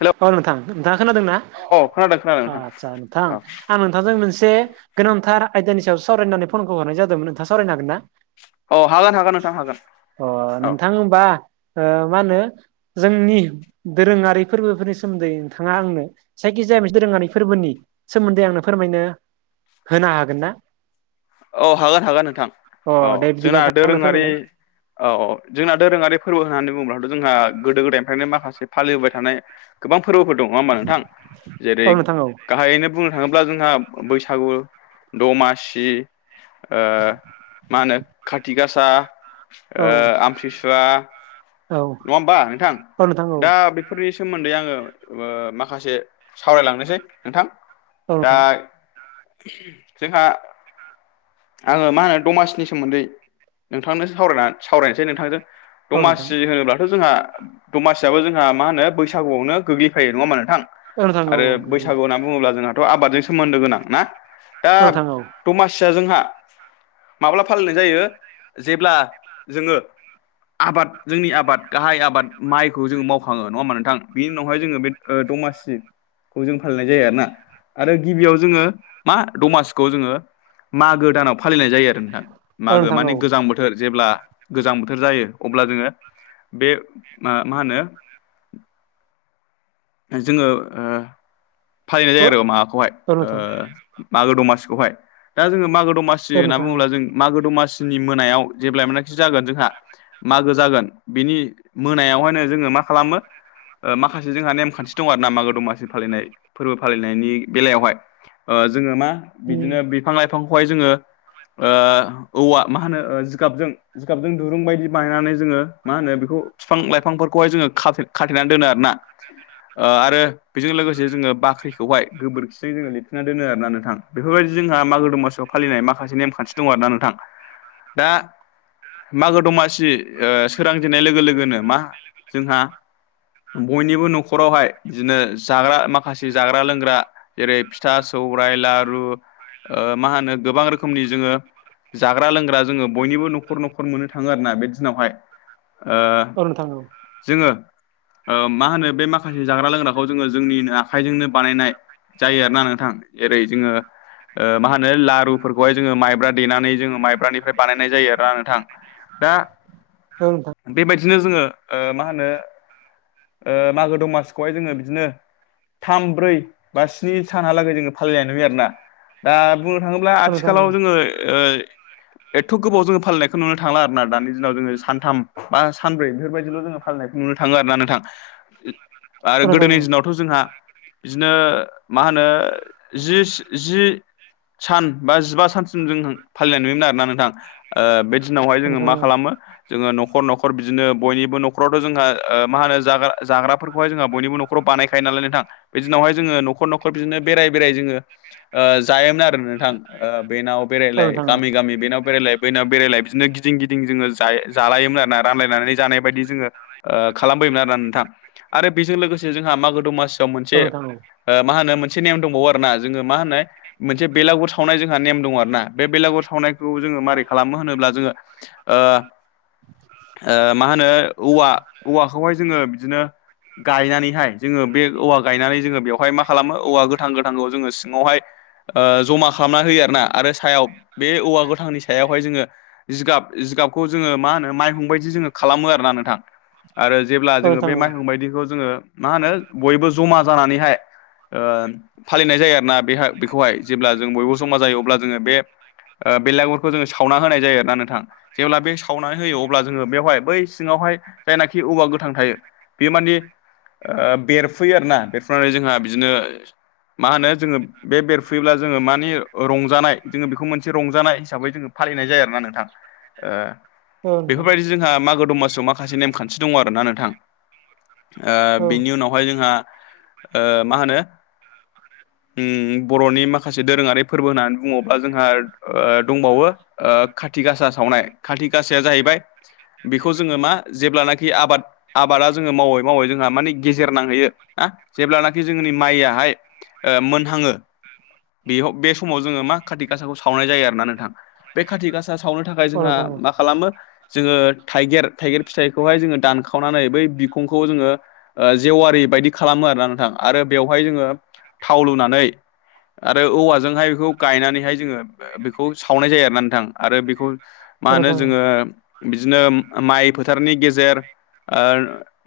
Hello औ नोंथां नोंथाङा खोनादोंना औ खोनादों खोनादों नोंथां आदसा नोंथां औ आं नोंथांजों मोनसे गोनांथार आयदानि सायाव सावरायनानै फनखौ हरनाय जादोंमोन नोंथाङा सावरायनो हागोन ना औ हागोन हागोन नोंथां हागोन अ औ नोंथां होमबा मा होनो जोंनि दोरोङारि फोरबोफोरनि सोमोन्दै नोंथाङा आंनो जायखिजाया मोनसे दोरोङारि फोरबोनि सोमोन्दै आंनो फोरमायनो होनो हागोन ना औ हागोन हागोन नोंथां अ औ दे बिदिब्ला जोंना नोंथां आंनो दोरोङारि फोरमायनाय औ औ जोंना दोरोङारि फोरबो होननानै बुङोब्लाथ' जोंहा गोदो गोदायनिफ्रायनो माखासे फालिबोबाय थानाय गोबां फोरबोफोर दङ नङा होमबा नोंथां जेरै औ नोंथां औ गाहायैनो बुंनो थाङोब्ला जोंहा बैसागु दमासि ओ मा होनो खाथि गासा औ आमथि सुवा औ नङा होमबा नोंथां औ नोंथां औ दा बेफोरनि सोमोन्दै आङो माखासे सावरायलांनोसै नोंथां औ दा नोंथां जोंहा आङो मा होनो दमासिनि सोमोन्दै नोंथांनोसो सावरायना सावरायनोसै नोंथांजों औ नोंथां दमासि होनोब्लाथ' जोंहा दमासियाबो जोंहा मा होनो बैसागुआवनो गोग्लैफायो नङा मा नोंथां औ नोंथां औ आरो औ गोरलैयो बैसागु होनना बुङोब्ला जोंना आबादजों सोमोन्दो गोनां ना दा औ नोंथां औ दमासिया जोंहा माब्ला फालिनाय जायो जेब्ला जोङो आबाद जोंनि आबाद गाहाय आबाद माइखौ जोङो मावखाङो नङा होमा नोंथां बिनि उनावहाय जोङो बे दमासि खौ जों फालिनाय जायो आरोना आरो गिबियाव जोङो मा दमासिखौ जोङो मा गो दानाव फालिनाय जायो आरो नोंथा औ मागो नोंथां औ माने गोजां बो थोर जेब्ला गोजां बोथोर जायो अब्ला जोङो बे मा होनो जोङो फालिनाय औ नोंथां जायो औ आरो माबाखौहाय औ नोंथां मागो दमासिखौहाय दा जोङो मागो दमासि होनना औ बुङोब्ला जों मागो दमासिनि मोनायाव जेब्लाय मानखि जागोन जोंहा मागो जागोन बिनि मोनायावहायनो जोङो मा खालामो माखासे जोंहा नेम खान्थि दं आरो ना मागो दमासि फालिनाय फोरबो फालिनायनि बेलायावहाय जोङो मा बिदिनो बिफां लाइफांखौहाय जोङो औवा मा होनो जिगाबजों जिगाबजों दुरुं बायदि बायनानै जोङो मा होनो बेखौ बिफां लाइफांफोरखौहाय जोङो खा खाथेनानै दोनो आरोना- ओ आरो बेजों लोगोसे जोङो बाख्रिखौहाय गोबोरखिजों जोङो लिरफिना दोनो आरोना नोंथां! बेफोरबायदि जोंहा मागो दमासाव फालिनाय माखासे नेमखान्थि दं आर ना नोंथां दा- मागो दमासि सोरांजेननाय लोगो लोगोनो मा जोंहा बयनिबो न'खरावहाय बिदिनो जाग्रा माखासे जाग्रा लोंग्रा- जेरै फिथा सौरायाइ लारु ओ मा होनो गोबां रोखोमनि जोङो जाग्रा लोंग्रा जोङो बयनिबो न'खर न'खर मोननो थाङो आरो ना बे दिनावहाय ओ औ नोंथां औ जोङो ओ मा होनो बे माखासे जाग्रा लोंग्राखौ जोङो जोंनि आखाइजोंनो बानायनाय- जायो आरोना नोंथां जेरै जोङो ओ मा होनो ला रुफोरखौहाय जोङो माइब्रा देनानै जोङो माइब्रानिफ्राय बानायनाय जायो आरोना नोंथां दा औ नोंथां! बेबायदिनो जोङो ओ मा होनो ओ मागो दमा हाय जोङो बिदिनो थाम ब्रै बा स्नि सानहालागै जोङो फालिनाय नुयो आरोना! दा बुंनो थाङोब्ला औ नोंथां औ आथिखालाव जोङो ओ- एथ' गोबाव जोङो फालिनायखौ नुनो थांला आरोना दानि दिनाव जोङो सानथाम बा सानब्रै बेफोरबायदिल' जोङो फालिनायखौ नुनो थाङो आर ना नोंथां! औ आरो नोंथां गोदोनि औ दिनावथ' जोंहा बिदिनो मा होनो जि सि जि- सान बा जिबा सानसिम जों फालिनाय नुयोमोन आरोना नोंथां ओ बे- नावहाय औ जोङो नोंथां मा औ खालामो जोङो न'खर न'खर बिदिनो बयनिबो न'खरावथ' जोंहा ओ मा होनो जाग्रा जाग्राफोरखौहा इ जोंहा बयनिबो नखाव बानायखायो नाल नोंथां बे दिनावहाय जङो नखर नखर खर बिदिनो बेराय बेराय जोङो ओ जायोमोन आरो नोंथां बेनाव औ बेरायलाय नोंथां औ गामि गामि बेनाव बेरायलाय- बैनाव बेरायलाय बिदिनो गिदिं गिदिं जोङो जायो जालायोमोन आरोना रानलायनानै जानाय बायदि जोङो खालामबोयोमोन आरोना नोंथां! आरो बेजों लोगोसे जोंहा मागो दमासिआव औ मोनसे नोंथां औ मा होनो मोनसे नेम दंबावो आरोना जोङो मा होनो मोनसे बेलागुर सावनाय जोंहा नेम दङ आरो ना! बे बेलागर सावनायखौ जोङो माबारै खालामो होनोब्ला जोङो ओ मा होनो औवा औवाखौहाय जोङो बिदिनो- गायनानैहाय जोङो बे औवा गायनानै जोङो बेवहाय मा खालामो औवा गोथां गोथांखौ जोङो सिङावहाय ओ जमा खालामना होयो आर ना आरो सायाव बे औवा गोथांनि सायावहाय जोङो जिगाब जिगाबखौ जोङो मा होनो माइहंबायायदि जोङो खालामो आरोोना नोंथां आरो जेब्ला औ जोङो नोंथां बे औ माइहंबायायदि बेखौ जोङो मा होनो बयबो जमा जानानैहाय फालिनाय जायो आरोना बे बेखौहाय जेब्ला जों बयबो समा जायो अब्ला जोङो बे ओ बेलागुरखौ जोङो सावना होनाय जायो आर ना नोंथां! जेब्ला बे सावनानै होयो अब्ला जोङो बेवहाय बै सिङावहाय जायनाखि औवा गोथां थायो- बे माने ओ बेरफैयो आरोना बेरफुनानै जोंहा बिदिनो मा होनो जोङो बे बेर फुयोब्ला जोङो मानि रंजानाय जोङो बेखौ मोनसे रंजानाय हिसाबै जोङो फालिनाय जायो आरोना नोंथां! ओ औ थां! बेफोरबायदि जोंहा मागो दमाससिआव माखासे नेमखान्थि दङ आरो ना नोंथां! ओ औ बिनि उनावहाय जोंहा ओ मा होनो ओ बर'नि माखासे दोरोङारि फोरबो होननानै बुङोब्ला जोंहा दंबावो! ओ खाथि गासा सावनाय खाथि गाासाया जाहैबाय बेखौ जोङो मा जेब्लानाखि आबाद आबादा जोङो मावो माव जोंहा माने गेजेर नांहैयो ना जेब्लानाखि जोंनि माइयाहाय मोनहाङो बेयाव बे समाव जोङो मा खाथि गासाखौ सावनाय जायो आरो ना नोंथां। बे खाथि गासा सावनो थाखाय जोंहा नोंथां औ नोंथां मा खालामो जोङो थाइगिर थाइगिर फिथाइखौ हाइ जोंओ दनखावनानै बै बिखं खौ जोङो जेवारि बायदि खालामो आरोना नोंथां आरो बेवहाय जोङो थाव लुनानै आरो औवाजोंहाय बेखौ गायनानैहाय जोङो बेखौ सावनाय जायो आरोना नोंथां। आरो बेखौ मा होनो औ जोङो बिदिनो माइ फोथारनि गेजेर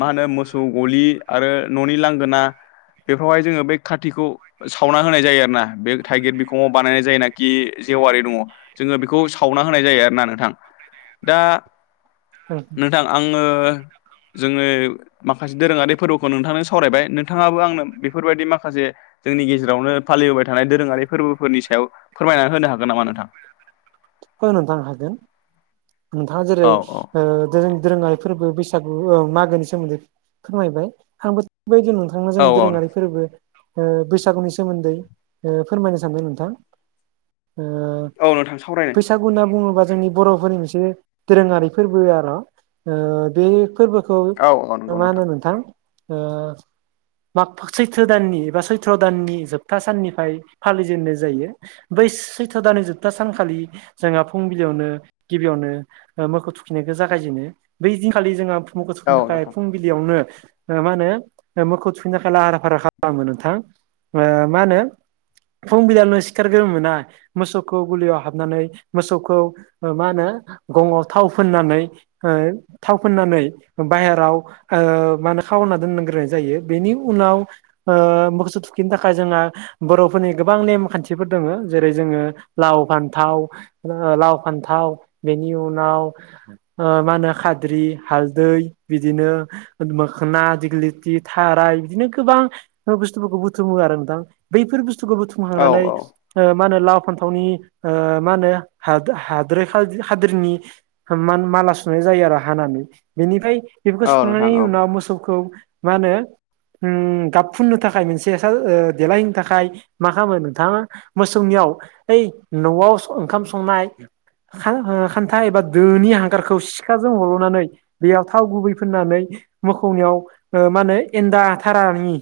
मा होनो मोसौ गलि आरो न'नि लांगोना बेफ्रावहाय जोङो बै खातखौ सावना होनाय जायो आरोना। बे थाइगिर बिखङाव बानायनाय जायोनाखि जेवारि दङ जोङो बेखौ सावना होनाय जायो आरोना नोंथां। दा नोंथां आङो जोंनि माखासे दोरोङारि फोरबोखौ नोंथांजों सावरायबाय नोंथाङाबो आंनो बेफोरबायदि माखासे जोंनि गेजेरावनो फालिबोबाय थानाय दोरोङारि फोरबोफोरनि सायाव फोरमायनानै होनो हागोन नामा नोंथां? औ नोंथां हागोन नोंथाङा जेरै औ औ ओ दोरोङारि फोरबो बैसागु मागोनि सोमोन्दै फोरमायबाय [unintelligible] बो बायदि नोंथां औ जोंनि औ दोरोङारि फोरबो ओ बैसागुनि सोमोन्दै ओ फोरमायनो सानदों नोंथां। ओ औ नोंथां सावराय बैसागु होनना बुङोबा जोंनि बर'फोरनि मोनसे दोरोङारि फोरबो आर'। ओ बे फोरबोखौ औ औ नंगौ मा होनो नोंथां ओ माग सैथ्र दाननि एबा सैथ्र' दाननि जोबथा साननिफ्राय फालिजेननाय जायो। बै सैथ' दाननि जोबथा सानखालि जोंहा फुंबिलियावनो गिबियावनो मोखौ थुखिनायखौ जागायजेनो बै दिनखालि जोंहा फुं मोखौ औ थुखिनो थाखाय नोंथां फुं बिलियावनो ओ मा होनो मोखौ थुखैनो थाखाय लाहारा फाहारा खालामो नोंथां ओ मा होनो फुंबिदाननो सिखारग्रोमोना मोसौखौ गुलियाव हाबनानै मोसौखौ ओ मा होनो गङआव थाव फोननानै ओ थाव फोननानै बाहेराव ओ मा होने खावना दोनग्रोनाय जायो बेनि उनाव ओ मोखोसौ थुखिनो थाखाय जोंना बर'फोरनि गोबां नेम खान्थिफोर दङो। जेरै जोङो लाव फान्थाव लाव फान्थाव बेनि उनाव ओ मा होनो खाद्रि हालदै बिदिनो मोखोना दिग्लिथि थाराय बिदिनो गोबां बुस्थुफोरखौ बुथुमो नोंथां। बफोर बुथुखौ बुथु औ मखांनानै औ ओ मा होनो लाव फान्थावनि ओ मा होनो हादो- हादोरै खा-खाद्रिनि मान- माला सुनाय जायो आरो हानानै बेनिफ्राय बेफोरखौ औ नोंथां सुखांनायनि औ उनाव मोसौखौ मा होनो ओम गाब फुननो थाखाय मोनसे सा- ओदेलायहनो थाखाय मा खालामो नोंथाङा मोसौनियाव ओइ न'आव स- ओंखाम संनाय खान- ओ खान्था एबा दोनि हांगारखौ सिखाजों हल'नानै बेयाव थाव गुबै फिनानै मोखौनियाव ओ मा होनो एनन्दा थारानि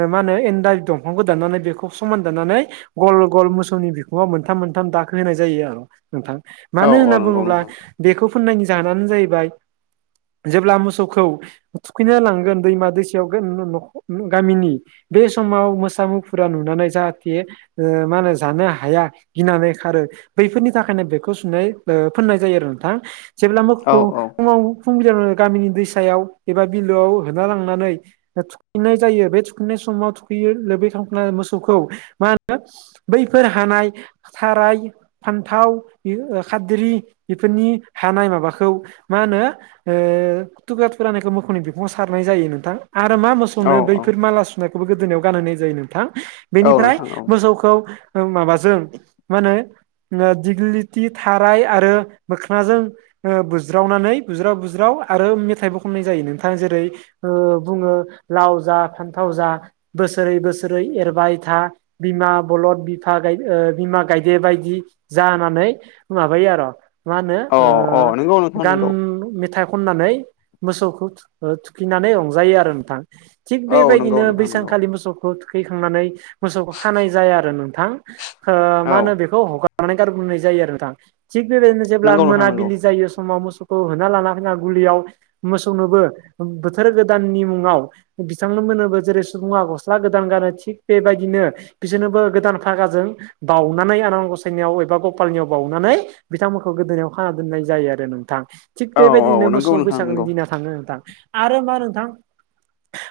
ओ मा होनो एन्न्दा दंफांखौ दाननानै बेखौ समान दाननानै गल गल मोसौनि बिखङाव मोनथाम मोनथाम दाखो होनाय जायो आरो नोंथां। औ मानो औ होनना नंगौ बुङोब्ला नोंथां बेखौ फोननायनि जाहोनानो जाहैबाय जेब्ला मोसौखौ थुखैना लांगोन दैमा दैसायाव गोन-गोन-न नख- गामिनि बे समाव मोसा मुफुरा नुनानै जाहाथे ओ मा होनो जानो हाया गिनानै खारो बैफोरनि थाखायनो बेखौ सुनाय ओ फोननाय जायो आरो नोंथां जेब्ला औ मोखौ औ फुङाव सुंबिदा गामिनि दैसायाव एबा बिलोआव होना लांनानै थुखैनाय जायो बे थुखैनाय समाव थुखैयो लोबै खालामखांनानै मोसौखौ मा होनो बैफोर हानाय थाराय फान्थाव इ- ओ खारादै बेफोरनि हानाय माबाखौ मा होनो ओ थुख्रा थुरानिखौ मोखौनि बिफङाव सारनाय जायो नोंथां आरो मा म औ सौनो बैफोर माला सुनायखौबो गोदोनायाव गानहनाय जायो नोंथां औ बेनिफ्राय नोंथां औ मोसौखौ माबाजों मा होनो दिग्लिथि थाराय आरो मोखोनाजों ओ बुज्रावनानै बुज्राव बुज्राव आरो मेथाइबो खननाय जायो नोंथां जेरै ओ बुङो लाव जा फान्थाव जा बोसोरै बोसोरै एरबाय था बिमा बलद बिफा गाय बिमा गायदे बायदि जानानै माबायो आरो' मा होनो औ ओ औ नंगौ नोंथां गान नंगौ मेथाइ खननानै मोसौखौ ओ थुखैनानै रंजायो आरो नोंथां थिग औ नंगौ बेबायदिनो नोंथां नंगौ बैसांखालि मोसौ थुखैखांनानै मोसौ खानाय जाया आरो नोंथां ओ‌ औ मा होनो बेखौ हगार गारनानै गारबोनाय जायो आरो नोंथां थिग बेबादिनो जेब्ला नंगौ नोंथां नंगौ मोनाबिलि जायो समाव मोसौ होना लाना होना गुलिआव मोसौनोबो बोथोर गोदाननि मुङाव बिथांनो मोनोबो जेरै सुबुङा गस्ला गोदान गानो थिग बेबायदिनो बिसोरनोबो गोदान फागाजों बावउनानै आन ग'साइ नियाव एबा गपालनियाव बावनानै बिथांमोनखौ गोदोनायाव खाना दोननाय जायो आरो नोंथां थिग औ औ बेबादिनो मोसौ नंगौ नोंथां बैसागोनि नंगौ दिना थाङो नोंथां आरो मा नोंथां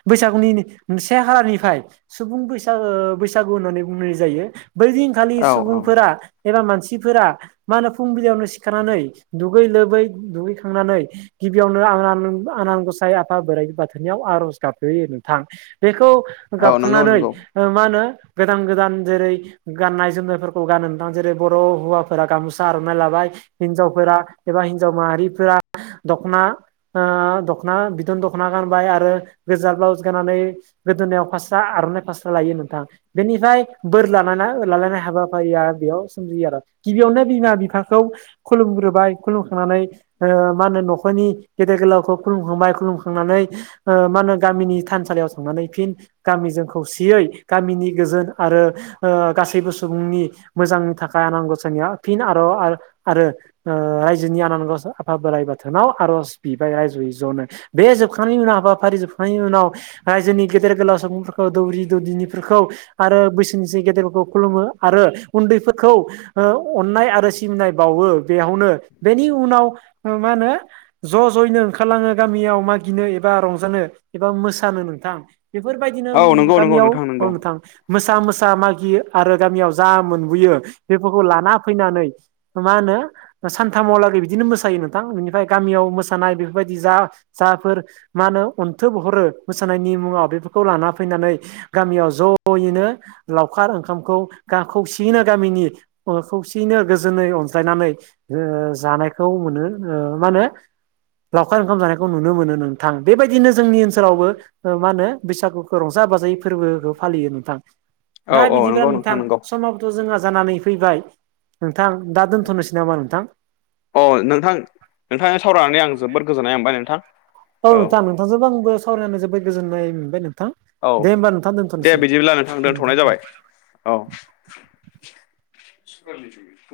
बैसागुनि से खालारनिफ्राय सुबुं बैसाग बैसागु होननानै बुंनाय जायो बै दिनखालि औ औ सुबुंफोरा एबा मानसिफोरा मा होनो फुंबिलिआवनो सिखारानानै दुगै लोबै दुगैखांनानै गिबिआवनो आनान आनान गसाइ आफा बोराइ बाथोननिआव आर'ज गाबहोयो नोंथां बेखौ' औ नंगौ गाबखांनानै नंगौ ओ मा होनो गोदान गोदान जेरै गाननाय जोमनायफोरखौ गानो जेरै बर' हौवाफोरा गाम'सा आर'नाइ लाबाय हिनजावफोरा एबा हिनजाव माहारिफोरा दख'ना ओ‌ दख'ना बिदन दख'ना गानबाय आरो गोजा ब्लाउस गाननानै गोदोनायाव फास्रा आर'नाइ फास्रा लायो नोंथां बेनिफ्राय बोर ला लालायनाय हाबाफारिया बेयाव सोमजियो आरो गिबिआवनो बिमा बिफाखौ खुलुमग्रोबाय खुलुमखांनानै ओ मा होनो न'खरनि गेदेर गोलावखौ खुलुमखांबाय खुलुमखांनानै ओ मा होनो गामिनि थानसालियाव थांनानै फिन गामिजों खौसेयै गामिनि गोजोन आरो ओ गासैबो सुबुंनि मोजांनि थाखाय आनान गसानिआव फिन आरो आरो ओ रायजोनि आनानगसाय आफा बोराइ बाथोनाव आर'ज बिबाय रायजोयै ज'नो बे जोबखांनायनि उनाव हाबाफारि जोबखांनायनि उनाव रायजोनि गेदेर गोलाव सुबुंफोरखौ दौरि दौदिनिफोरखौ आरो बैसोनिसो गेदेरफोरखौ खुलुमो आरो उन्दैफोरखौ ओ अननाय आरो सिबिनाय बावो बेआवनो बेनि उनाव मा होनो ज' ज'यैनो ओंखारलाङो गामिआव मागिनो एबा रंजानो एबा मोसानो नोंथां बेफोरबादिनो औ उम नंगौ नंगौ गामिआव औ नंगौ नोंथां मोसा मोसा मागि आरो गामिआव जा मोन फैयो बेफोरखौ लाना फैनानै मा होनो सानथामहलागै बिदिनो मोसायो नोंथां बिनिफ्राय गामिआव मोसानाय बेफोरबादि जा जाफोर मा होनो अन्थोब हरो मोसानायनि मुङाव बेफोरखौ लाना फैनानै गामिआव जयैनो लावखार ओंखामखौ खौसेयैनो गामिनि खौसेयैनो गोजोनै अनज्लायनानै ओ जानायखौ मोनो ओ मा होनो लावखार ओंखाम जानायखौ नुनो मोनो नोंथां बेबायदिनो जोंनि ओनसोलावबो ओ मा होनो बैसागुखौ रंजा बाजायै फोरबोखौ फालियो नोंथां औ दा औ बिदिब्ला नंगौ नोंथां नंगौ समाव थ' जोंहा जानानै फैबाय नोंथां दा दोन्थ'नोसै नामा नोंथां? अ नोंथां नोंथांजों सावरायनानै आं जोबोद गोजोननाय मोनबाय नोंथां औ नोंथां नोंथांजोंबो आंबो सावरायनानै जोबोद गोजोन्नाय मोनबाय नोंथां औ दे होमबा नोंथां दोन्थ' दे बिदिब्ला नोंथां दोनथ'नाय जाबाय औ